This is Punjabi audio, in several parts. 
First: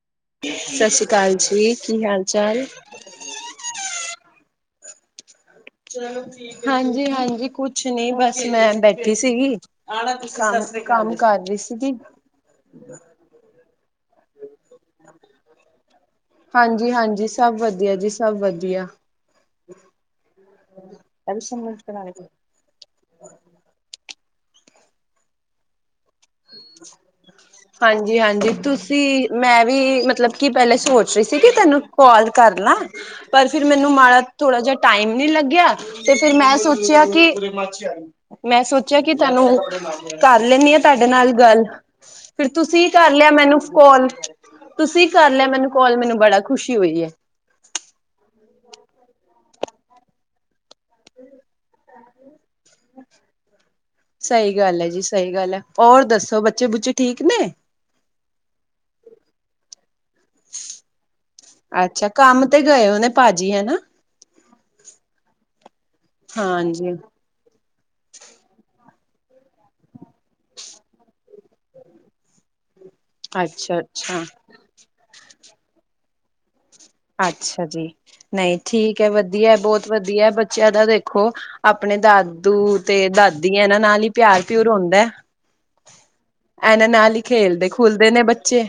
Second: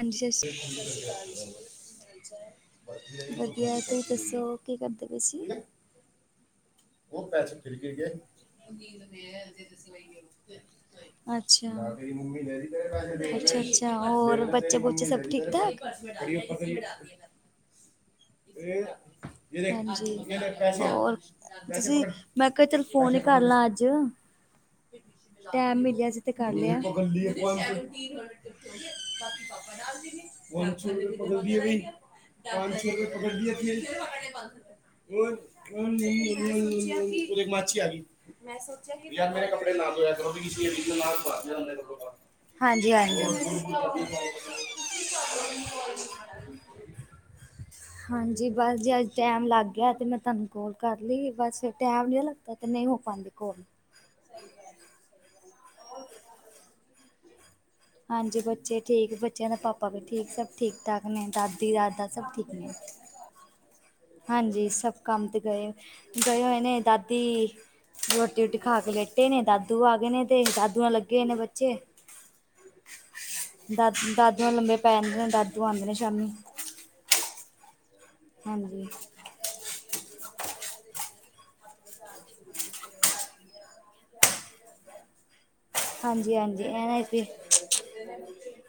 ਹਾਂਜੀ, ਸ਼ਸ਼ਰੀ ਸਤਿ ਸ੍ਰੀ ਕਾਲ ਅਕਾਲ ਜੀ, ਕੀ ਹਾਲ ਚਾਲ ਵਧੀਆਂ। ਵਧੀਆਂ ਤੁਸੀਂ ਦੱਸੋ? ਕੀ ਕਰਦੇ ਪਾਏ ਸੀ। ਹਾਂਜੀ ਉਹ ਹਾਂਜੀ। ਪੈਸੇ ਫਿਰ ਕੁਛ ਗਿਰ ਨੀ, ਗਏ। ਬਸ ਮੈਂ ਬੈਠੀ ਸੀਗੀ। ਕੰਮ-ਕੰਮ ਕਰ ਰਹੀ ਸੀਗੀ। ਅੱਛਾ-ਅੱਛਾ। ਹੋਰ ਬੱਚੇ ਉਚੇ ਸਭ ਠੀਕ-ਠਾਕ। ਹਾਂਜੀ ਹਾਂਜੀ ਸਭ ਵਧੀਆ ਜੀ। ਸਭ ਵਧੀਆ ਹਾਂਜੀ, ਹੋਰ ਤੁਸੀਂ ਮੈਂ। ਕੇ ਤੈਨੂੰ ਫੋਨ ਹੀ ਕਰਲਾ ਅੱਜ, ਟੈਮ ਮਿਲਿਆ ਸੀ। ਤੇ ਕਰ ਲਿਆ ਅੱਜ। ਹਾਂਜੀ ਹਾਂਜੀ ਤੁਸੀਂ ਮੈਂ ਵੀ ਮਤਲਬ ਕਿ ਪਹਿਲੇ ਸੋਚ ਰਹੀ ਸੀ ਕਿ ਤੈਨੂੰ ਕਾਲ ਕਰ ਲਾਂ [unintelligible] [unintelligible] ਪਰ ਫਿਰ ਮੈਨੂੰ ਮਾੜਾ ਥੋੜਾ ਜਿਹਾ ਟਾਈਮ ਨੀ ਲੱਗਿਆ ਤੇ ਫਿਰ ਮੈਂ ਸੋਚਿਆ ਕਿ [unintelligible] ਮੈਂ ਸੋਚਿਆ ਕਿ ਤੁਹਾਨੂੰ ਕਰ ਲੈਂਦੀ ਆ ਤੁਹਾਡੇ ਨਾਲ [unintelligible] ਗੱਲ ਫਿਰ ਤੁਸੀਂ ਹਾਂਜੀ- ਕਰ ਹਾਂਜੀ। ਲਿਆ ਮੈਨੂੰ ਕਾਲ ਤੁਸੀਂ ਕਰ ਲਿਆ ਮੈਨੂੰ ਕੋਲ ਮੈਨੂੰ ਬੜਾ ਖੁਸ਼ੀ ਹੋਈ ਏ। ਹਾਂਜੀ, ਬਸ ਜੇ ਅੱਜ ਟੈਮ ਲੱਗ ਗਿਆ ਤੇ ਮੈਂ ਤੁਹਾਨੂੰ ਕੋਲ ਕਰ ਲਈ ਏ ਵੈਸੇ। ਟਾਈਮ ਨਹੀਂ ਲੱਗਦਾ, ਤੇ ਨਹੀਂ ਹੋ ਪਾਂਦੀ ਕਾਲ। ਸਹੀ ਗੱਲ ਏ ਜੀ। ਸਹੀ ਗੱਲ ਏ, ਹੋਰ ਦੱਸੋ ਬੱਚੇ -ਬੁੱਚੇ ਠੀਕ ਨੇ। ਹਾਂਜੀ, ਬੱਚੇ ਠੀਕ, ਬੱਚਿਆਂ ਦਾ ਪਾਪਾ ਵੀ ਠੀਕ। ਸਭ ਠੀਕ-ਠਾਕ ਨੇ ਦਾਦੀ-ਦਾਦਾ ਅੱਛਾ ਸਭ ਕੰਮ ਠੀਕ ਤੇ ਨੇ। ਗਏ ਹੋ ਭਾਜੀ ਹੈ ਨਾ। ਹਾਂਜੀ, ਸਭ ਕੰਮ ਤੇ ਗਏ, ਗਏ ਹੋਏ ਨੇੇ ਹਾਂਜੀ ਦਾਦੀ ਰੂਟੀ- ਰੋਟੀ ਖਾ ਕੇ ਲੇਟੇ ਨੇ। ਦਾਦੂ ਆ ਗਏ ਨੇ ਤੇ ਦਾਦੂ ਨਾਲ ਲੱਗੇ ਹੋਏ ਨੇ ਬੱਚੇ। ਅੱਛਾ ਅੱਛਾ ਦਾਦੀਆਂ ਲੰਬੇ ਪੈ ਜਾਂਦੇ ਨੇ ਦਾਦੂ ਆਦੇ ਨੇ ਸ਼ਾਮੀ। ਅੱਛਾ ਜੀ। ਨਹੀਂ ਹਾਂਜੀ ਠੀਕ ਏ। ਵਧੀਆ ਬਹੁਤ ਵਧੀਆ ਬੱਚਿਆਂ ਦਾ ਦੇਖੋ, ਆਪਣੇ ਦਾਦੂ ਤੇ ਦਾਦੀਆ ਦੇ ਨਾਲ ਹੀ ਪਿਆਰ ਪਿਊਰ ਹੁੰਦਾ। ਹਾਂਜੀ ਹਾਂਜੀ ਇਹਨਾਂ ਨਾਲ ਹੀ ਤੇ ਖੇਲਦੇ- ਖੂਲਦੇ ਨੇ ਬੱਚੇ।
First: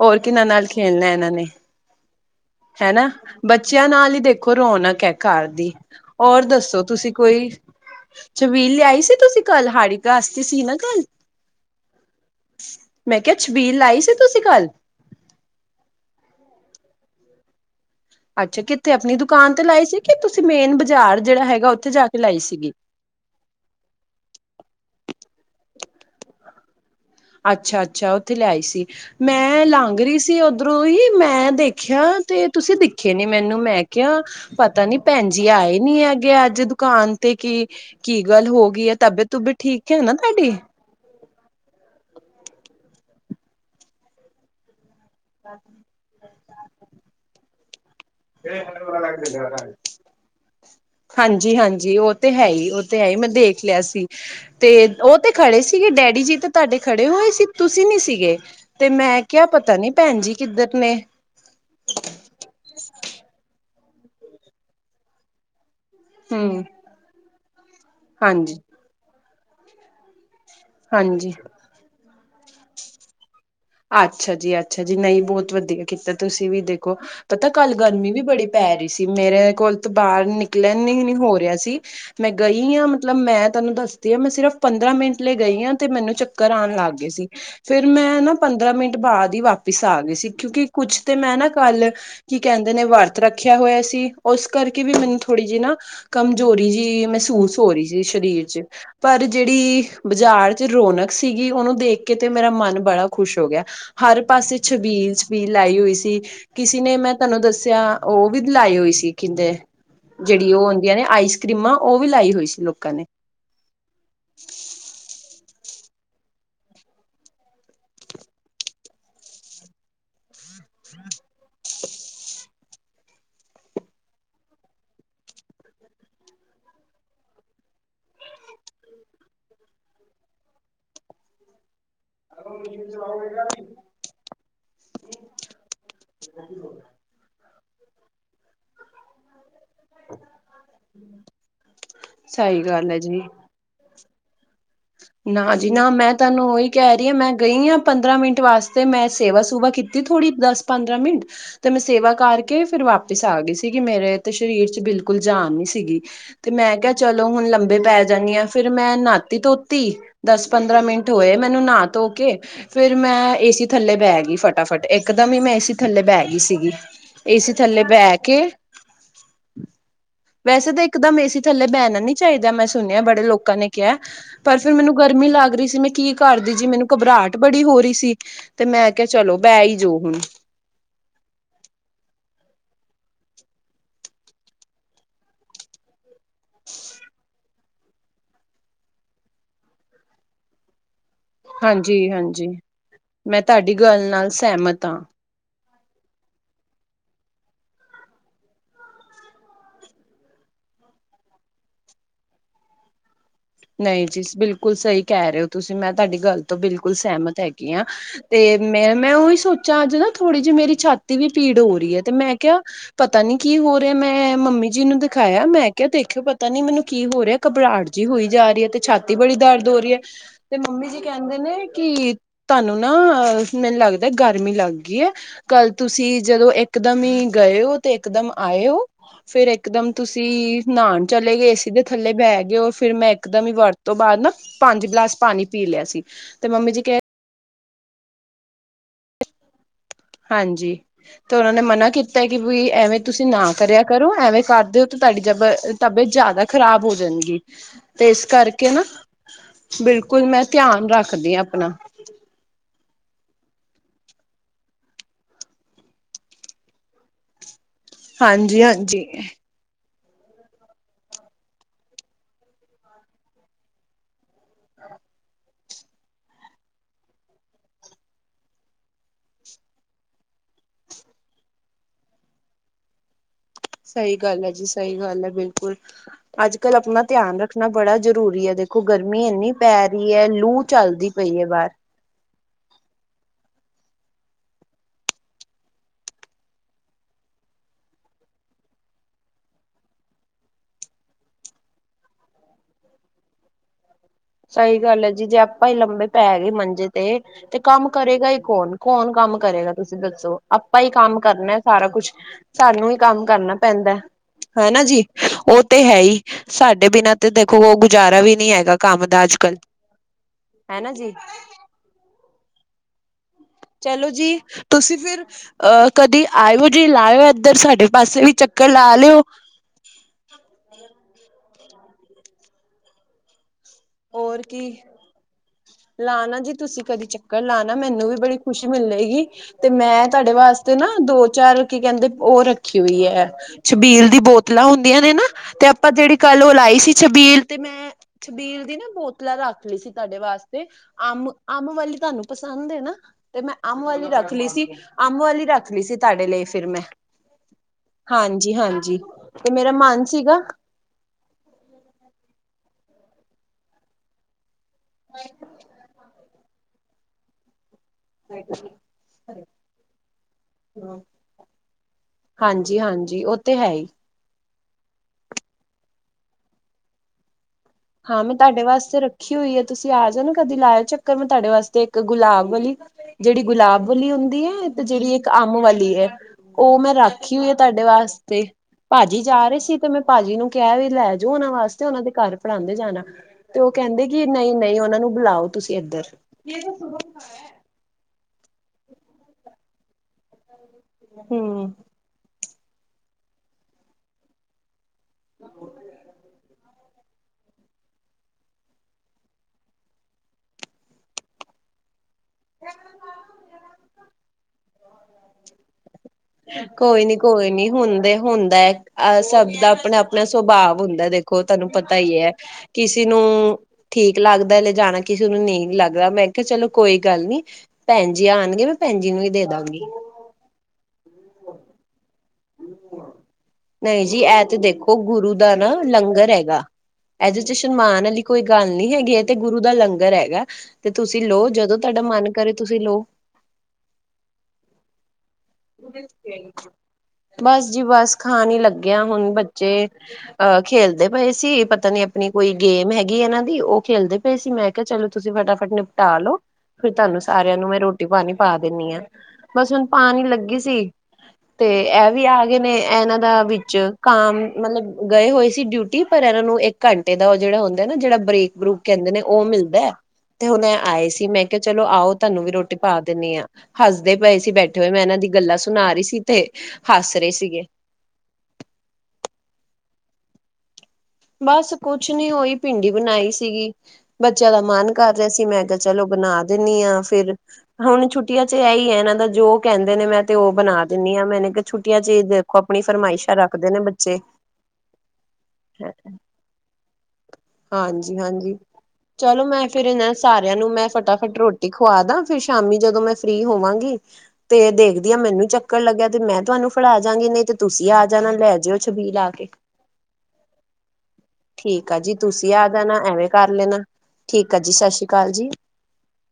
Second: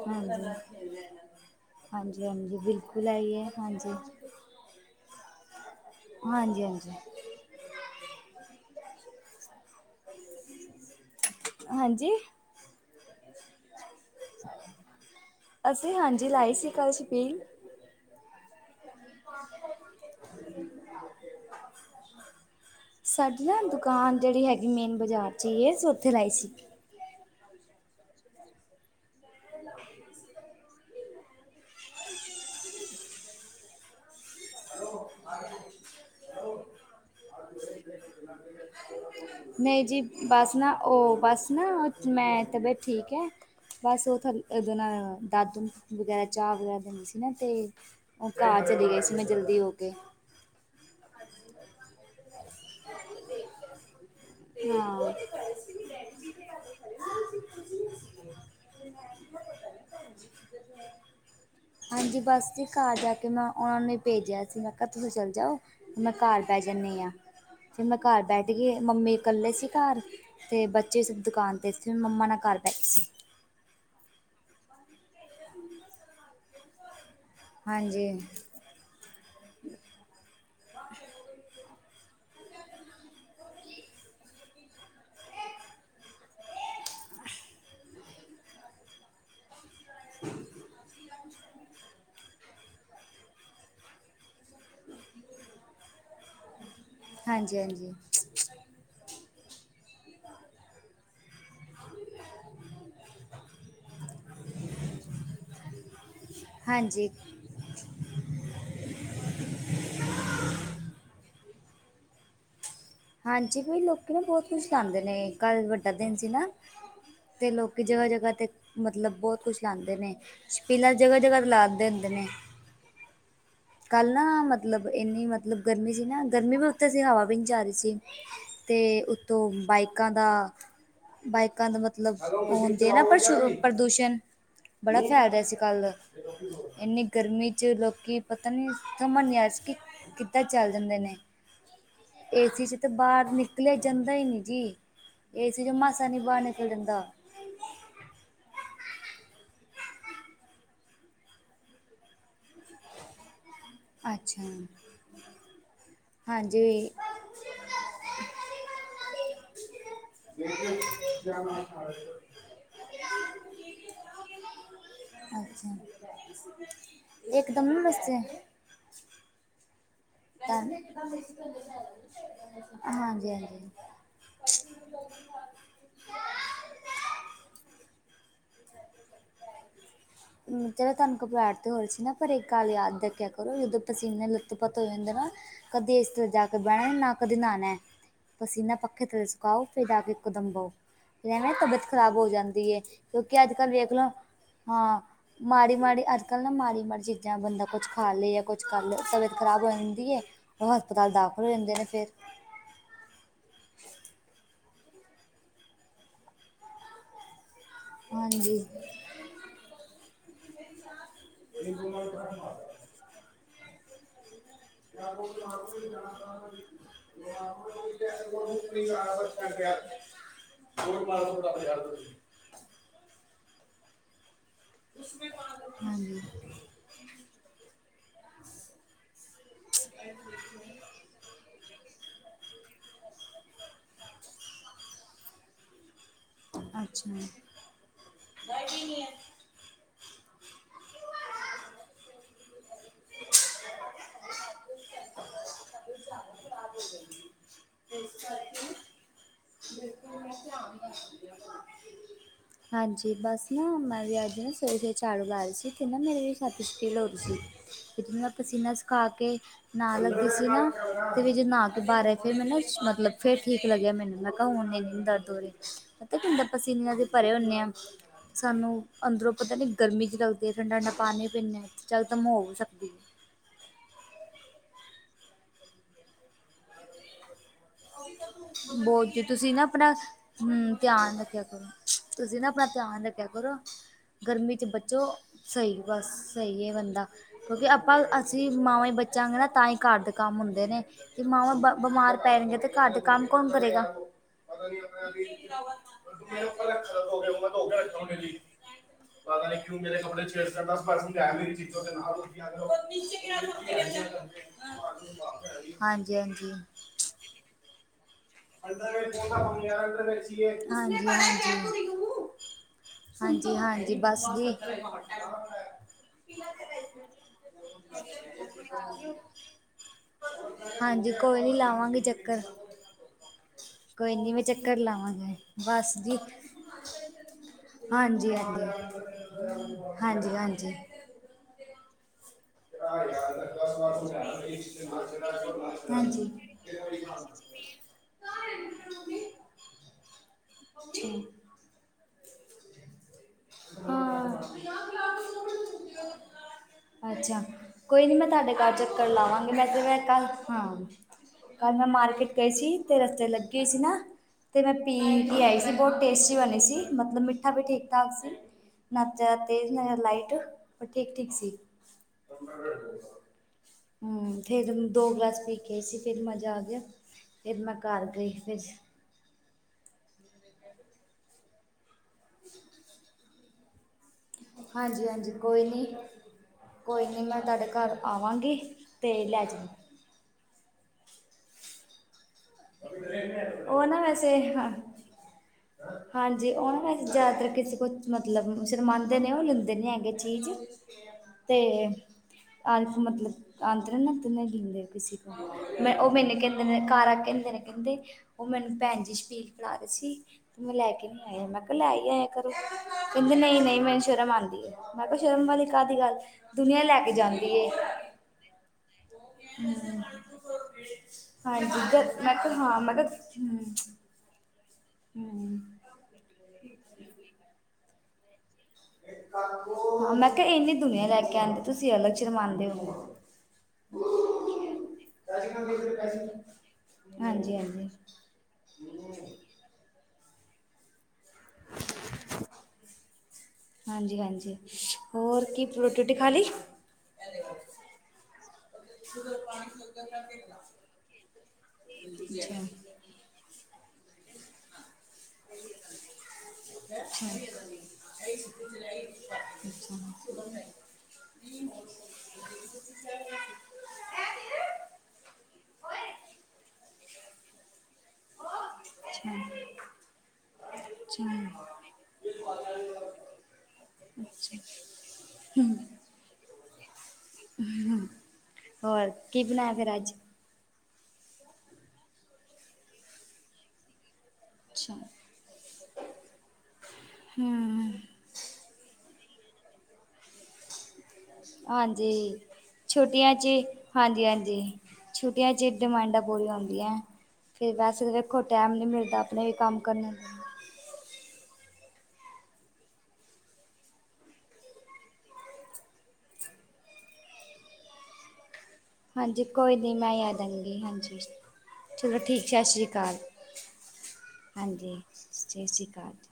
ਹੋਰ ਕਿਹਨਾਂ ਹਾਂਜੀ ਨਾਲ ਖੇਲਣਾ ਇਹਨਾਂ ਨੇ। ਹਾਂਜੀ ਹਾਂਜੀ ਬਿਲਕੁਲ ਹੈਨਾ, ਆਈ ਹੈ ਬੱਚਿਆਂ ਹਾਂਜੀ ਨਾਲ ਹੀ ਦੇਖੋ ਰੌਣਕ ਹੈ ਘਰ ਦੀ ਹੋਰ ਹਾਂਜੀ ਦੱਸੋ ਹਾਂਜੀ ਤੁਸੀਂ? ਕੋਈ ਸ਼ਬੀਲ ਲਿਆਈ ਸੀ ਤੁਸੀਂ ਕੱਲ੍ਹ ਹਾੜੀ ਕਾਸਤੀ ਸੀ ਨਾ ਕੱਲ੍ਹ। ਹਾਂਜੀ। ਮੈਂ ਕਿਹਾ ਛਬੀਲ ਲਾਈ ਸੀ ਤੁਸੀਂ ਕੱਲ੍ਹ। ਅਸੀਂ ਹਾਂਜੀ ਲਾਈ ਸੀ ਕੱਲ੍ਹ ਛਬੀਲ। ਅੱਛਾ ਕਿੱਥੇ ਆਪਣੀ ਦੁਕਾਨ ਤੇ ਲਾਈ ਸੀ ਕਿ ਤੁਸੀਂ ਮੇਨ ਬਾਜ਼ਾਰ ਜਿਹੜਾ ਹੈਗਾ ਉੱਥੇ ਜਾ ਕੇ ਲਾਈ ਸੀਗੀ। ਸਾਡੀ ਨਾ ਦੁਕਾਨ ਜਿਹੜੀ ਹੈਗੀ ਮੇਨ ਬਾਜ਼ਾਰ 'ਚ' ਹੀ ਇਹ ਅਸੀਂ ਉੱਥੇ ਲਾਈ ਸੀ‌। ਅੱਛਾ -ਅੱਛਾ ਉੱਥੇ ਲਾਈ ਸੀ ਮੈਂ ਲਾਂਘ ਰਹੀ ਸੀ ਉੱਧਰੋਂ ਹੀ ਮੈਂ ਦੇਖ ਦੇਖਿਆ ਤੇ ਤੁਸੀਂ ਦਿਖੇ ਨੀ ਮੈਨੂੰ ਮੈਂ ਕਿਹਾ। ਪਤਾ ਨੀ ਭੈਣ ਜੀ ਆਏ ਨੀ ਹੈ ਅੱਗੇ ਅੱਜ ਦੁਕਾਨ ਤੇ ਕੀ ਕੀ ਗੱਲ ਹੋ ਗਈ ਐ ਤਬੀਅਤ -ਤੂੰਬੀਅਤ ਨਹੀਂ ਜੀ ਬਸ ਨਾ। ਉਹ ਬਸ ਨਾ, ਮੈਂ ਤਬੀਅਤ ਠੀਕ ਹੈ ਬਸ ਉਹਥੋ ਓਦੋਂ ਨਾ ਦਾਦੂ ਨੂੰ ਵਗੈਰਾ ਚਾਹ ਵਗੈਰਾ ਦਿੰਦੀ ਸੀ ਨਾ ਤੇ ਉਹ ਘਰ ਚਲੇ ਗਏ ਸੀ ਮੈਂ। ਜਲਦੀ ਹੋ ਕੇ। ਹਾਂਜੀ -ਹਾਂਜੀ ਉਹ ਤੇ ਹੈ -ਹੀ ਉਹ ਤੇ ਹੈ ਹੀ ਮੈਂ ਦੇਖ ਲਿਆ ਸੀ ਤੇ ਹਾਂ ਉਹ ਤੇ ਖੜੇ ਸੀਗੇ ਡੈਡੀ ਜੀ। ਤੇ ਤੁਹਾਡੇ ਖੜੇ ਹੋਏ ਸੀ ਤੁਸੀਂ ਨੀ ਸੀਗੇ ਤੇ ਮੈਂ ਕਿਹਾ ਪਤਾ ਨੀ ਭੈਣ ਜੀ ਕਿੱਧਰ ਨੇ। ਬਸ ਘਰ ਜਾ ਕੇ ਮੈਂ ਉਹਨਾਂ ਨੂੰ ਹੀ ਭੇਜਿਆ ਸੀ। ਮੈਂ ਕਿਹਾ ਤੁਸੀਂ ਚੱਲ ਜਾਓ। ਮੈਂ ਘਰ ਬੈ ਹੂੰ ਜਾਂਣੀ ਆ, ਤੇ ਮੈਂ ਘਰ ਬੈਠ ਗਈ। ਮੰਮੀ ਇਕੱਲੇ ਸੀ ਘਰ। ਤੇ ਬੱਚੇ ਸੀ ਹਾਂਜੀ-ਹਾਂਜੀ ਦੁਕਾਨ ਤੇ ਸੀ ਮੰਮਾ ਨਾਲ ਘਰ ਬੈਹ ਗਈ ਸੀ। ਅੱਛਾ ਜੀ- ਅੱਛਾ ਜੀ ਨਹੀਂ ਬਹੁਤ ਵਧੀਆ ਕੀਤਾ ਤੁਸੀਂ ਵੀ ਦੇਖੋ ਪਤਾ ਕੱਲ ਹਾਂਜੀ ਗਰਮੀ ਵੀ ਬੜੀ। ਪੈ ਰਹੀ ਸੀ ਮੇਰੇ ਕੋਲ ਤਾਂ ਬਾਹਰ ਨਿਕਲਣ ਹੀ ਨੀ ਹੋ ਰਿਹਾ ਸੀ। ਮੈਂ ਗਈ ਹਾਂ ਮਤਲਬ ਮੈਂ ਤੁਹਾਨੂੰ ਦੱਸਦੀ ਹਾਂ। ਮੈਂ ਸਿਰਫ਼ ਪੰਦਰਾਂ ਮਿੰਟ ਲਈ ਗਈ। ਮੈਨੂੰ ਚੱਕਰ ਆਉਣ ਲੱਗ ਲਾਗੇ ਸੀ ਫਿਰ ਮੈਂ ਨਾ ਪੰਦਰਾਂ ਮਿੰਟ ਬਾਅਦ ਹੀ ਵਾਕ ਵਾਪਿਸ ਆ ਗਏ ਸੀ ਕਿਉਂਕਿ ਕੁੱਛ ਤੇ ਮੈਂ ਨਾ ਕੱਲ। ਕੀ ਕਹਿੰਦੇ ਨੇ ਵਰਤ ਰੱਖਿਆ ਹੋਇਆ ਸੀ ਉਸ ਕਰਕੇ ਵੀ ਮੈਨੂੰ ਥੋੜ੍ਹੀ ਜਿਹੀ ਨ ਕਮਜ਼ੋਰੀ ਜੀ ਹਾਂਜੀ ਮਹਿਸੂਸ ਹੋ ਰਹੀ ਹਾਂਜੀ ਸੀ ਸਰੀਰ 'ਚ'। ਪਰ ਜਿਹੜੀ, ਬਾਜ਼ਾਰ ਚ ਰੌਣਕ ਸੀਗੀ। ਉਹਨੂੰ ਦੇਖ ਕੇ ਤੇ ਮੇਰਾ ਮਨ ਬੜਾ। ਖੁਸ਼ ਹੋ ਗਿਆ ਹਰ ਪਾਸੇ ਛਬੀਲ -ਛਬੀਲ ਲਾਈ ਹੋਈ ਸੀ। ਕਿਸੇ ਨੇ ਹਾਂਜੀ ਮੈਂ ਤੁਹਾਨੂੰ ਦੱਸਿਆ। ਉਹ ਵੀ ਲਾਈ ਹੋਈ ਸੀ ਕਿਹਦੇ। ਜਿਹੜੀ ਉਹ ਹੁੰਦੀਆਂ ਨੇ ਆਈਸ ਕਰ੍ਰੀਮਾਂ ਉਹ ਵੀ ਲਾਈ ਹੋਈ ਸੀ ਲੋਕਾਂ ਨੇ। ਹਾਂਜੀ ਬਾਈ ਲੋਕੀ ਨਾ ਬਹੁਤ ਕੁਛ ਲਾਦੇ ਨੇ ਕੱਲ੍ਹ ਵੱਡਾ ਦਿਨ ਸੀ ਨਾ। ਤੇ ਲੋਕੀ 'ਤੇ' ਜਗ੍ਹਾ- ਜਗ੍ਹਾ ਮਤਲਬ ਬਹੁਤ ਕੁਛ ਲਾਦੇ ਨੇ। ਛਪੀਲਾ ਜਗ੍ਹਾ -ਜਗ੍ਹਾ ਲਾਦੇ ਹੁੰਦੇ ਨੇ। ਕੱਲ੍ਹ ਨਾ ਮਤਲਬ ਇੰਨੀ ਮਤਲਬ ਗਰਮੀ ਸੀ ਨਾ ਗਰਮੀ ਵੀ ਉੱਥੇ ਸੀ ਹਵਾ ਵੀ ਨਹੀਂ ਜਾ ਰਹੀ ਸੀ। ਤੇ ਉੱਤੋਂ ਬਾਈਕਾਂ ਦਾ ਬਾਈਕਾਂ ਦਾ ਮਤ। ਲਗਵਾਉਂਦੇ ਨਾ ਪ੍ਰਸ਼ ਪ੍ਰਦੂਸ਼ਣ। ਬੜਾ ਫਾਇਦਾ ਅੱਜ- ਕੱਲ੍ਹ ਇੰਨੀ ਗਰਮੀ 'ਚ ਲੋਕੀ। ਪਤਾ ਨੀ ਮਨਿਆਜ ਕਿ ਕਿੱਧਾਂ ਚਲ ਜਾਂਦੇ ਨੇ। ਸਹੀ ਏਸੀ 'ਚ' ਤਾਂ ਗੱਲ ਹੈ ਜੀ। ਬਾਹਰ ਨਿਕਲਿਆ ਜਾਂਦਾ ਨੀ ਜੀ। ਨਾ ਏਸੀ ਜੀ ਚੋਂ ਨਾ ਮਾਸਾ ਮੈਂ ਨੀ ਬਾਹਰ ਤੁਹਾਨੂੰ ਨਿਕਲ ਉਹੀ ਕਹਿ ਜਾਂਦਾ ਰਹੀ ਹਾਂ ਮੈਂ ਗਈ ਹਾਂ। ਪੰਦਰਾਂ ਮਿੰਟ ਵਾਸਤੇ ਮੈਂ ਸੇਵਾ- ਸੂਵਾ ਕੀਤੀ ਥੋੜ੍ਹੀ ਦਸ ਪੰਦਰਾਂ ਮਿੰਟ। ਤੇ ਮੈਂ ਸੇਵਾ ਕਰਕੇ ਫਿਰ ਵਾਪਿਸ ਆ ਗਈ ਸੀਗੀ ਮੇਰੇ ਤੇ ਅੱਛਾ ਸਰੀਰ 'ਚ' ਬਿਲਕੁਲ ਜਾਨ ਨੀ ਸੀਗੀ। ਤੇ ਮੈਂ ਹਾਂਜੀ। ਕਿਹਾ ਚਲੋ ਹੁਣ ਲੰਬੇ ਪੈ ਜਾਂਦੀ ਹਾਂ ਫਿਰ ਮੈਂ ਨਾਤੀ -ਧੋਤੀ ਧੋਤੀ ਦਸ ਪੰਦਰਾਂ ਮਿੰਟ ਹੋਏ ਮੈਨੂੰ ਨਾ ਧੋ ਕੇ ਫਿਰ ਮੈਂ ਏਸੀ ਥੱਲੇ ਬਹਿ ਗਈ ਫਟਾ-ਫਟ। ਇਕਦਮ ਹੀ ਮੈਂ ਏਸੀ ਅੱਛਾ ਥੱਲੇ ਬਹਿ ਗਈ ਸੀਗੀ ਏਸੀ ਥੱਲੇ ਬਹਿ ਕੇ। ਅੱਛਾ। ਵੈਸੇ ਤਾਂ ਇੱਕਦਮ ਏਸੀ ਥੱਲੇ ਬਹਿਣਾ ਨੀ ਚਾਹੀਦਾ ਮੈਂ ਸੁਣਿਆ ਬੜੇ ਹਾਂਜੀ ਲੋਕਾਂ ਨੇ ਹਾਂਜੀ ਕਿਹਾ। ਪਰ ਫਿਰ ਮੈਨੂੰ ਗਰਮੀ ਲੱਗ ਰਹੀ ਸੀ ਮੈਂ ਕੀ? ਘਰਦੀ ਜੀ ਮੈਨੂੰ ਘਬਰਾਹਟ ਬੜੀ ਹੋ ਰਹੀ ਸੀ ਤੇ ਮੈਂ ਕਿਹਾ ਚਲੋ ਬਹਿ ਹੀ ਜੋ ਹੁਣ। ਚਲੋ ਤੁਹਾਨੂੰ ਘਬਰਾਹਟ ਤਾਂ ਹੋ ਰਹੀ ਸੀ ਨਾ ਪਰ ਇੱਕ ਗੱਲ ਯਾਦ ਰੱਖਿਆ ਕਰੋ ਜਦੋਂ ਪਸੀਨੇ ਨਾਲ ਲੱਤ-ਪੱਤ ਹੋਏ ਹੁੰਦੇ ਨਾ। ਕਦੇ ਇਸ ਤੇ ਜਾ ਕੇ ਬਹਿਣ ਨਾ ਕਦੇ ਨਾਹਣਾ। ਪਸੀਨਾ ਪੱਖੇ ਥੱਲੇ ਸੁਕਾਓ ਫਿਰ ਜਾ ਕੇ ਇਕੋ ਦਮ ਬਹੋ ਫਿਰ ਐਵੇਂ ਤਬੀਅਤ ਹਾਂਜੀ ਖ਼ਰਾਬ ਹੋ ਹਾਂਜੀ ਜਾਂਦੀ ਹੈ। ਕਿਉਂਕਿ ਮੈਂ ਅੱਜ ਕੱਲ੍ਹ ਤੁਹਾਡੀ ਦੇੇਖ ਲਓ, ਗੱਲ ਨਾਲ ਸਹਿਮਤ ਹਾਂ। ਮਾੜੀ- ਮਾੜੀ ਅੱਜ, ਕੱਲ੍ਹ ਨਾ ਮਾੜੀ- ਮਾੜੀ ਚੀਜ਼ਾਂ ਬੰਦਾ ਕੁਛ ਖਾ ਲੇ ਜਾਂ ਕੁਛ ਕਰ ਲੈ ਤਬੀਅਤ ਖਰਾਬ ਹੋ ਜਾਂਦੀ ਆ। ਉਹ ਹਸਪਤਾਲ ਦਾਖ਼ਲ ਹੋ ਜਾਂਦੇ ਨੇ ਫਿਰ ਨਹੀਂ ਜੀ, ਬਿਲਕੁਲ ਸਹੀ ਕਹਿ ਰਹੇ ਹੋ ਤੁਸੀਂ ਮੈਂ ਤੁਹਾਡੀ ਗੱਲ ਤੋਂ ਬਿਲਕੁਲ ਸਹਿਮਤ ਹੈਗੀ ਆ। ਤੇ ਹਾਂਜੀ ਮੈਂ- ਮੈਂ ਉਹੀ ਸੋਚਿਆ ਅੱਜ ਨਾ ਥੋੜ੍ਹੀ ਜਿਹੀ ਮੇਰੀ ਛਾਤੀ ਵੀ ਪੀੜ ਹੋ ਰਹੀ ਹੈ ਤੇ ਮੈਂ ਕਿਹਾ। ਪਤਾ ਨੀ ਕੀ ਹੋ ਰਿਹਾ ਮੈਂ ਮੰਮੀ ਜੀ ਨੂੰ ਦਿਖਾਇਆ ਮੈਂ ਕਿਹਾ ਹਾਂਜੀ ਦੇਖਿਓ ਪਤਾ ਨੀ ਮੈਨੂੰ ਕੀ ਹੋ ਰਿਹਾ ਘਬਰਾਟ ਜੀ ਹੋਈ? ਜਾ ਰਹੀ ਹੈ ਤੇ ਛਾਤੀ ਬੜੀ ਦਰਦ ਹੋ ਰਹੀ ਹੈ ਤੇ ਮੰਮੀ ਜੀ ਕਹਿੰਦੇ ਨੇ ਕਿ ਤੁਹਾਨੂੰ ਨਾ ਅਹ ਮੈਨੂੰ ਲੱਗਦਾ ਗਰਮੀ ਲੱਗ ਗਈ ਹੈ ਕੱਲ ਤੁਸੀਂ ਜਦੋਂ ਇੱਕਦਮ ਹੀ ਗਏ ਹੋ ਤੇ ਇਕ ਦਮ ਆਏ ਹੋ ਫੇਰ ਇੱਕ ਦਮ ਤੁਸੀਂ ਨਹਾਉਣ ਚਲੇ ਗਏ ਸੀਗੇ। ਥੱਲੇ ਬਹਿ ਗਏ ਉਹ ਫਿਰ ਮੈਂ ਇੱਕਦਮ ਹੀ ਵਰਤ ਤੋਂ ਬਾਅਦ ਨਾ ਪੰਜ ਗਲਾਸ ਪਾਣੀ ਪੀ ਲਿਆ ਸੀ। ਤੇ ਮੰਮੀ ਜੀ ਕਹਿ ਅੱਛਾ। ਹਾਂਜੀ, ਤੇ ਉਹਨਾਂ ਨੇ ਮਨਾ ਕੀਤਾ? ਕਿ ਵੀ ਐਵੇਂ ਤੁਸੀਂ ਨਾ ਕਰਿਆ ਕਰੋ ਐਵੇਂ ਕਰਦੇ ਹੋ ਤਾਂ ਤੁਹਾਡੀ ਜਬ ਤਬੀਅਤ ਜ਼ਿਆਦਾ ਖਰਾਬ ਹੋ ਜਾਏਗੀ। ਤੇ ਇਸ ਕਰਕੇ ਨਾ। ਬਿਲਕੁਲ ਮੈਂ ਚ ਧਿਆਨ ਰੱਖਦੀ ਹਾਂ [unintelligible] ਆਪਣਾ ਆਮ ਹਾਂਜੀ ਬਸ ਹੁਣ ਮੈਂ ਨਾ ਜਦੋਂ ਅੱਜ ਸਵੇਰੇ- ਸਵੇਰੇ ਝਾੜੂ ਲਾ ਰਹੀ ਸੀ ਤੇ ਨਾ ਮੇਰੇ ਛਾਤੀ 'ਚ' ਪੀੜ ਹੋ ਰਹੀ ਸੀ। ਜਿਹਨਾ ਹਾਂਜੀ ਪਸੀਨਾ ਸੁੱਕਾ ਹਾਂਜੀ ਕੇ। ਨਾ ਲੱਗੀ ਸੀ ਨਾ ਤੇ ਵੀ ਜੇ ਨਾ ਕੇ ਬਾਹਰ ਅੱਗੇ ਮਤਲਬ ਫੇਰ ਠੀਕ ਲੱਗਿਆ ਮੈਨੂੰ। ਹੁਣ ਨੀ ਦਿੰਦਾ ਤੋਰੇ ਪਤਾ ਕਿੱਦਾਂ ਪਸੀਨੇ ਨਾਲ ਅਸੀਂ ਭਰੇ ਹੁੰਦੇ ਆ। ਸਾਨੂੰ ਅੰਦਰੋਂ ਪਤਾ ਨੀ ਗਰਮੀ ਜੀ ਲੱਗਦੀ ਠੰਡਾ- ਠੰਡਾ ਪਾਣੀ ਪੀਣੇ ਆ ਚਕਦਮ ਹੋ ਵੀ ਸਕਦੀ ਆ। ਸਹੀ ਗੱਲ ਹੈ, ਜੀ ਸਹੀ ਗੱਲ ਹੈ ਬਿਲਕੁੱਲ। ਅੱਜ- ਕੱਲ੍ਹ ਆਪਣਾ ਧਿਆਨ ਰੱਖਣਾ ਬੜਾ ਜ਼ਰੂਰੀ ਏ ਦੇਖੋ ਬਹੁਤ ਜੀ ਗਰਮੀ ਇੰਨੀ ਤੁਸੀਂ ਨਾ ਪੈ ਆਪਣਾ ਰਹੀ ਏ ਲੂ ਹਮ ਚੱਲਦੀ ਧਿਆਨ ਪਈ ਰੱਖਿਆ ਏ ਕਰੋ ਬਾਹਰ। ਤੁਸੀਂ ਨਾ ਆਪਣਾ ਧਿਆਨ ਰੱਖਿਆ ਕਰੋ। ਗਰਮੀ 'ਚ' ਬੱਚੋ ਸਹੀ ਬਸ ਸਹੀ ਏ ਬੰਦਾ, ਕਿਉਂਕਿ ਆਪਾਂ ਅਸੀਂ ਮਾਵਾਂ ਬਚਾਂ ਗੇ ਤਾਂ ਹੀ ਘਰ ਦੇ ਕੰਮ ਹੁੰਦੇ ਨੇ ਜੇ ਮਾਵਾਂ ਬ- ਬਿਮਾਰ ਪੈ ਗੀਆ ਤੇ ਘਰ ਦੇ ਕੰਮ ਕੌਣ ਕਰੇਗਾ? ਪਤਾ ਨੀ ਸਹੀ ਆਪਣੇ ਗੱਲ ਹੈ, ਆਪ ਜੀ ਜੇ ਆਪਾਂ ਹੀ ਲੰਬੇ ਪੈ ਮੇਰੇ ਗਏ ਉੱਪਰ ਮੰਜੇ ਰੱਖਾ ਤੇ ਧੋ ਕੇ ਮੈਂ ਤੇ ਧੋ ਕੇ ਕੰਮ ਰੱਖਾ ਉਹਨੇ ਕਰੇਗਾ ਹੀ ਲਈ ਕੌਣ? ਕੌਣ ਕੰਮ ਪਤਾ ਨੀ ਕਰੇਗਾ ਕਿਉਂ ਤੁਸੀਂ ਮੇਰੇ ਕੱਪੜੇ ਦੱਸੋ ਛੇੜ ਕਰ ਆਪਾਂ ਬਸ ਹੀ ਮੈਂ ਕੰਮ ਸਮਝਾਇਆ ਮੇਰੀ ਕਰਨਾ ਚੀਜ਼ੋਂ ਸਾਰਾ ਤੇ ਨਾ ਕੁਛ ਰੋਕਿਆ ਕਰੋ ਸਾਨੂੰ ਹੀ ਕੰਮ ਕਰਨਾ ਪੈਂਦਾ। ਹਨਾ ਜੀ, ਉਹ ਤੇ ਹਾਂਜੀ ਹੈਈ ਹਾਂਜੀ ਸਾਡੇ ਬਿਨਾਂ ਤੇ ਦੇਖੋ ਉਹ ਗੁਜ਼ਾਰਾ ਵੀ ਨਹੀਂ ਹੈਗਾ। ਕੰਮ ਦਾ ਅੱਜ ਕੱਲ ਹਨਾ ਹਾਂਜੀ ਜੀ -ਹਾਜੀ। ਹਾਂਜੀ- ਹਾਂ ਚਲੋ ਜੀ ਤੁਸੀਂ ਫਿਰ ਅਹ ਕਦੀ ਆਇਓ ਜੇ ਲਾਇਓ ਏਧਰ ਸਾਡੇ ਪਾਸੇ ਵੀ ਚੱਕਰ ਲਾ ਲਿਓ? ਹਾਂਜੀ, ਕੋਈ ਨੀ ਲਾਵਾਂਗੇ ਚੱਕਰ ਕੋਈ ਨੀ ਹੋਰ ਮੈਂ ਕੀ ਚੱਕਰ ਲਾਵਾਂਗੇ ਬਸ ਲਾ ਨਾ ਜੀ ਤੁਸੀਂ ਕਦੀ ਚੱਕਰ ਲਾ ਨਾ ਮੈਨੂੰ ਵੀ ਹਾਂਜੀ ਬੜੀ ਖੁਸ਼ੀ ਹਾਂਜੀ ਮਿਲੇਗੀ। ਤੇ ਮੈਂ ਤੁਹਾਡੇ ਵਾਸਤੇ ਹਾਂਜੀ ਨਾ ਦੋ-ਚਾਰ ਕੀ ਕਹਿੰਦੇ ਉਹ ਰੱਖ ਰੱਖੀ ਹੋਈ ਹੈ, ਛਬੀਲ ਦੀ ਬੋਤਲਾਂ ਹੁੰਦੀਆਂ ਨੇ ਨਾ ਤੇ ਆਪਾਂ ਜਿਹੜੀ ਹਾਂਜੀ ਕੱਲ੍ਹ ਉਹ ਲਾਈ ਸੀ ਛਬੀਲ ਤੇ ਮੈਂ ਛਬੀਲ ਦੀ ਨਾ ਬੋਤਲਾਂ ਰੱਖ ਲਈ ਸੀ ਤੁਹਾਡੇ ਵਾਸਤੇ ਹਾਂਜੀ ਅੰਮ- ਅੰਬ ਵਾਲੀ। ਤੁਹਾਨੂੰ ਪਸੰਦ ਏ ਨਾ ਤੇ ਮੈਂ ਅੰਬ ਵਾਲੀ ਰੱਖ ਹਾਂ ਲਈ ਸੀ- ਅੰਬ ਵਾਲੀ ਰੱਖ ਲਈ ਸੀ ਤੁਹਾਡੇ ਲਈ ਫਿਰ ਮੈਂ। ਅੱਛਾ ਕੋਈ ਨਹੀਂ ਮੈਂ ਤੁਹਾਡੇ ਹਾਂਜੀ ਘਰ ਹਾਂਜੀ ਚੱਕਰ ਲਾਵਾਂਗੀ ਤੇ ਮੈਂ ਮੇਰਾ ਤਾਂ ਮੈਂ ਮਨ ਕੱਲ੍ਹ ਸੀਗਾ ਹਾਂ। ਕੱਲ੍ਹ ਮੈਂ ਮਾਰਕੀਟ ਗਈ ਸੀ ਤੇ ਰਸਤੇ 'ਚ'ਲੱਗੀ ਸੀ ਨਾ। ਅਤੇ ਮੈਂ ਪੀਂ ਕੇ ਆਈ ਸੀ ਬਹੁਤ ਟੇਸਟੀ ਵਾਲੇ ਸੀ ਮਤਲਬ ਮਿੱ ਮਿੱਠਾ ਵੀ ਠੀਕ- ਠਾਕ ਸੀ ਨਾ ਜਿਆਦਾ ਤੇਜ਼ ਨਾ ਲਾਈਟ ਠੀਕ -ਠੀਕ ਸੀ। ਹਾਂਜੀ -ਹਾਂਜੀ ਉਹ ਤੇ ਹੈ ਹੀ। ਹੂੰ ਫਿਰ ਦੋ ਗਲਾਸ ਪੀਕੇ ਆਈ ਸੀ ਫਿਰ ਮਜ਼ਾ ਆ ਗਿਆ ਫਿਰ ਮੈਂ ਘਰ ਹਾਂ ਗਈ ਮੈਂ ਫਿਰ ਤੁਹਾਡੇ ਵਾਸਤੇ ਰੱਖ ਰੱਖੀ ਹੋਈ ਹੈ ਤੁਸੀਂ ਆ ਜਾਓ ਨਾ ਕਦੀ ਲਾਇਓ ਚੱਕਰ ਮੈਂ ਤੁਹਾਡੇ ਵਾਸਤੇ ਇੱਕ ਗੁਲਾਬ ਵਾਲੀ ਜਿਹੜੀ ਗੁਲਾਬ ਵਾਲੀ ਹੁੰਦੀ ਹੈ ਤੇ ਹਾਂਜੀ ਜਿਹੜੀ ਇੱਕ ਹਾਂਜੀ ਅੰਬ ਕੋਈ ਨਹੀਂ ਵਾਲੀ ਐ ਉਹ ਮੈਂ ਕੋਈ ਨਹੀਂ ਰੱਖੀ ਹੋਈ ਹੈ ਤੁਹਾਡੇ ਘਰ ਵਾਸਤੇ। ਆਵਾਂਗੀ ਅਤੇ ਭਾਜੀ ਲੈ ਜਾ ਰਹੇ ਸੀ ਤੇ ਜਾਵਾਂ ਮੈਂ ਭਾਜੀ ਨੂੰ ਕਿਹਾ ਵੀ ਲੈ ਜੋ ਉਹਨਾਂ ਵਾਸਤੇ ਉਹਨਾਂ ਦੇ ਘਰ ਫੜਾਂਦੇ ਜਾਣਾ ਤੇ ਉਹ ਨਾ ਕਹਿੰਦੇ ਕਿ ਵੈਸੇ ਨਹੀਂ- ਹਾਂ ਨਹੀਂ ਉਹਨਾ ਨੂੰ ਬੁਲਾਓ ਤੁਸੀਂ ਏਧਰ। ਹਾਂਜੀ ਉਹਨਾਂ ਨਾਲ ਜ਼ਿਆਦਾਤਰ ਕਿਸੇ ਤੋ ਮਤਲਬ ਸ਼ਰਮਾਂਦੇ ਨੇ ਉਹ ਲੈਂਦੇ ਨਹੀਂ ਹੈਗੇ ਚੀਜ਼ ਹਮ ਤੇ [unintelligible] ਕਹਿੰਦੇ ਉਹ ਮੈਨੂੰ ਭੈਣ ਜੀ ਛਬੀਲ ਫੜਾ ਰਹੀ ਸੀ ਮੈਂ ਲੈ ਕੇ ਨੀ ਆਇਆ ਮੈਂ ਕਿਹਾ ਲੈ ਹੀ ਆਇਆ ਕਰੋ ਕਹਿੰਦੇ ਨਹੀਂ -ਨਹੀਂ ਮੈਨੂੰ ਸ਼ਰਮ ਆਉਂਦੀ ਹੈ, ਮੈਂ ਕਿਹਾ ਸ਼ਰਮ ਵਾਲੀ ਕਾਹ ਦੀ ਗੱਲ। ਦੁਨੀਆਂ ਲੈ ਕੋਈ ਕੇ ਨੀ ਕੋਈ ਜਾਂਦੀ ਏ ਨੀ ਹੁੰਦੇ- ਹੁੰਦਾ ਅਹ ਸਭ ਦਾ ਆਪਣਾ ਆਪਣਾ ਸੁਭਾਵ ਹੁੰਦਾ ਦੇਖੋ ਉਹ ਤੁਹਾਨੂੰ ਪਤਾ ਹਾਂਜੀ ਈ ਐ। ਮੈਂ ਹਾਂ ਮੈਂ ਕਿਹਾ ਹਮ। ਲੱਗਦਾ ਲੇ ਜਾਣਾ ਕਿਸੇ ਨੂੰ ਨਹੀਂ ਲੱਗਦਾ ਮੈਂ ਕਿਹਾ ਚਲੋ ਕੋਈ ਗੱਲ ਨੀ ਭੈਣ ਜੀ ਆਂਣਗੇ ਮੈਂ ਭੈਣ ਜੀ ਨੂੰ ਹੀ ਦੇ ਦਾਂਗੀ ਕਾਕੋ, ਮੈਂ ਕਿਹਾ ਇੰਨੀ ਦੁਨੀਆਂ ਲੈ ਕੇ ਆਂਦੀ ਤੁਸੀਂ ਐਨਾ ਸ਼ਰਮਾਉਂਦੇ ਹੋ। ਨਹੀਂ ਜੀ ਇਹ ਤੇ ਦੇਖੋ ਗੁਰੂ ਦਾ ਨਾ ਲੰਗਰ ਹੈਗਾ ਇਹਦੇ ਚ ਹਾਂਜੀ ਹਾਂਜੀ ਸ਼ਰਮਾਨ ਕੋਈ ਗੱਲ ਨਹੀ ਹੈਗੀ ਹੈ ਇਹ ਤੇ ਗੁਰੂ ਦਾ ਲੰਗਰ ਹੈਗਾ। ਤੇ ਤੁਸੀਂ ਲਓ ਜਦੋਂ ਤੁਹਾਡਾ ਮਨ ਕਰੇ ਤੁਸੀਂ ਲਓ। ਹਾਂਜੀ ਹਾਂਜੀ ਹੋਰ ਕੀ ਰੋਟੀ - ਰੂਟੀ ਖਾ ਲਈ। ਬਸ ਜੀ ਬਸ ਖਾਣ ਹੀ ਲੱਗੇਆ ਹੁਣ ਬੱਚੇ ਖੇ਼ਲਦੇ ਪਏ ਸੀ। ਪਤਾ ਨੀ ਆਪਣੀ ਕੋਈ ਅੱਛਾ ਗੇਮ ਹੈਗੀਆਂ ਇਹਨਾਂ ਦੀ ਉਹ ਖੇਲਦੇ ਪਏ ਸੀ ਮੈਂ ਕਿਹਾ ਚਲੋ ਤੁਸੀਂ ਫਟਾਫਟ ਨਿਪਟਾ ਲੋੋ। ਫਿਰ ਤੁਹਾਨੂੰ ਅੱਛਾ ਸਾਰਿਆਂ ਨੂੰ ਮੈਂ ਰੋਟੀ ਪਾਣੀ ਪਾ ਦਿੰਨੀ ਹਾਂ ਬਸ ਹੁਣ ਅੱਛਾ ਪਾਣ ਲੱਗੀ ਸੀ। ਤੇ ਇਹ ਵੀ ਆ ਗਏ ਨੇ ਇਹਨਾਂ ਦਾ ਵਿੱਚ ਕਾਮ ਮਤਲਬ ਗਏ ਹੋਏ ਸੀ ਡਿਊਟੀ ਪਰ ਇਹਨਾਂ ਨੂੰ ਇੱਕ ਘੰਟੇ ਦਾ ਉਹ ਜਿਹੜਾ ਹੁੰਦਾ ਨਾ ਜਿਹੜਾ ਬਰੇਕ - ਬਰੂਕ ਕਹਿੰਦੇ ਨੇ ਉਹ ਅੱਛਾ ਮਿਲਦਾ। ਤੇ ਹੁਣੇ ਆਏ ਸੀ ਮੈਂ ਕਿਹਾ ਚਲੋ ਆਓ ਤੁਹਾਨੂੰ ਵੀ ਰੋਟੀ ਪਾ ਦਿੰਨੀ ਆ। ਹੱਸਦੇ ਪਏ ਸੀ ਅੱਛਾ ਬੈਠੇ ਹੋਏ ਮੈਂ ਇਹਨਾਂ ਦੀ ਗੱਲਾਂ ਸੁਣਾ ਰਹੀ ਸੀ ਤੇ ਹੱਸ ਰਹੇ ਸੀਗੇ। ਹੂੰ ਹੋਰ ਕੀ ਬਣਾਇਆ ਫਿਰ ਅੱਜ। ਬਸ ਕੁਛ ਨੀ ਉਹੀ ਭਿੰਡੀ ਬਣਾਈ ਸੀਗੀ। ਬੱਚਿਆਂ ਦਾ ਮਨ ਅੱਛਾ ਕਰ ਰਿਹਾ ਸੀ ਮੈਂ ਕਿਹਾ ਚਲੋ ਬਣਾ ਦਿੰਨੀ ਆ ਫਿਰ ਹਮ ਹੁਣ ਛੁੱਟੀ ਆ ਚ ਇਹ ਹੀ ਹੈ ਇਹਨਾਂ ਦਾ ਜੋ ਕਹਿੰਦੇ ਨੇ ਮੈਂ ਤੇ ਉਹ ਬਣਾ ਦਿੰਦੀ ਆ ਮੈਨੇ ਕਿ ਛੁੱਟੀਆਂ ਹਾਂਜੀ ਚੀਜ਼ ਦੇਖੋ ਆਪਣੀ ਛੁੱਟੀਆਂ ਫਰਮਾਇਸ਼ਾਂ 'ਚ ਰੱਖਦੇ ਨੇ ਬੱਚੇ। ਹਾਂਜੀ ਹਾਂਜੀ। ਛੁੱਟੀਆਂ ਚ ਡਿਮਾਂਡਾਂ ਪੂਰੀਆਂ ਹੁੰਦੀਆਂ। ਫਿਰ ਵੈਸੇ ਤਾਂ ਹਾਂਜੀ ਵੇਖੋ ਹਾਂਜੀ ਟਾਇਮ ਨੀ ਮਿਲਦਾ ਆਪਣੇ ਵੀ ਕੰਮ ਕਰਨ ਦਾ ਇਹਨੂੰ ਮੈਂ ਫਟਾਫਟ ਰੋਟੀ ਖਵਾਦਾ ਫਿਰ ਸ਼ਾਮੀ ਜਦੋਂ ਮੈਂ ਫ੍ਰਰੀ ਹੋਵਾਂਗੀ ਤੇ ਦੇਖਦੀ ਆ ਮੈਨੂੰ ਚੱਕਰ ਲੱਗਿਆ ਤੇ ਮੈਂ ਤੁਹਾਨੂੰ ਫੜਾ ਜਾਗੀ ਨਹੀਂ ਤੇ ਤੁਸੀਂ ਆ ਜਾਣਾ ਲੈ ਜਿਓ। ਛਬੀਲ ਆ ਹਾਂਜੀ ਕੇ ਕੋਈ ਨਹੀਂ ਮੈਂ ਆ ਦਾਂਗੀ ਹਾਂਜੀ। ਠੀਕ ਆ ਜੀ ਚਲੋ ਠੀਕ ਤੁਸੀਂ ਸਤਿ ਆ ਸ਼੍ਰੀ ਜਾਣਾ ਅਕਾਲ। ਐਵੇਂ ਕਰ ਲੈਣਾ ਠੀਕ ਆ ਜੀ ਸਤਿ ਹਾਂਜੀ ਸ਼੍ਰੀ ਅਕਾਲ ਜੀ। ਸਤਿ ਸ਼੍ਰੀ ਅਕਾਲ ਜੀ।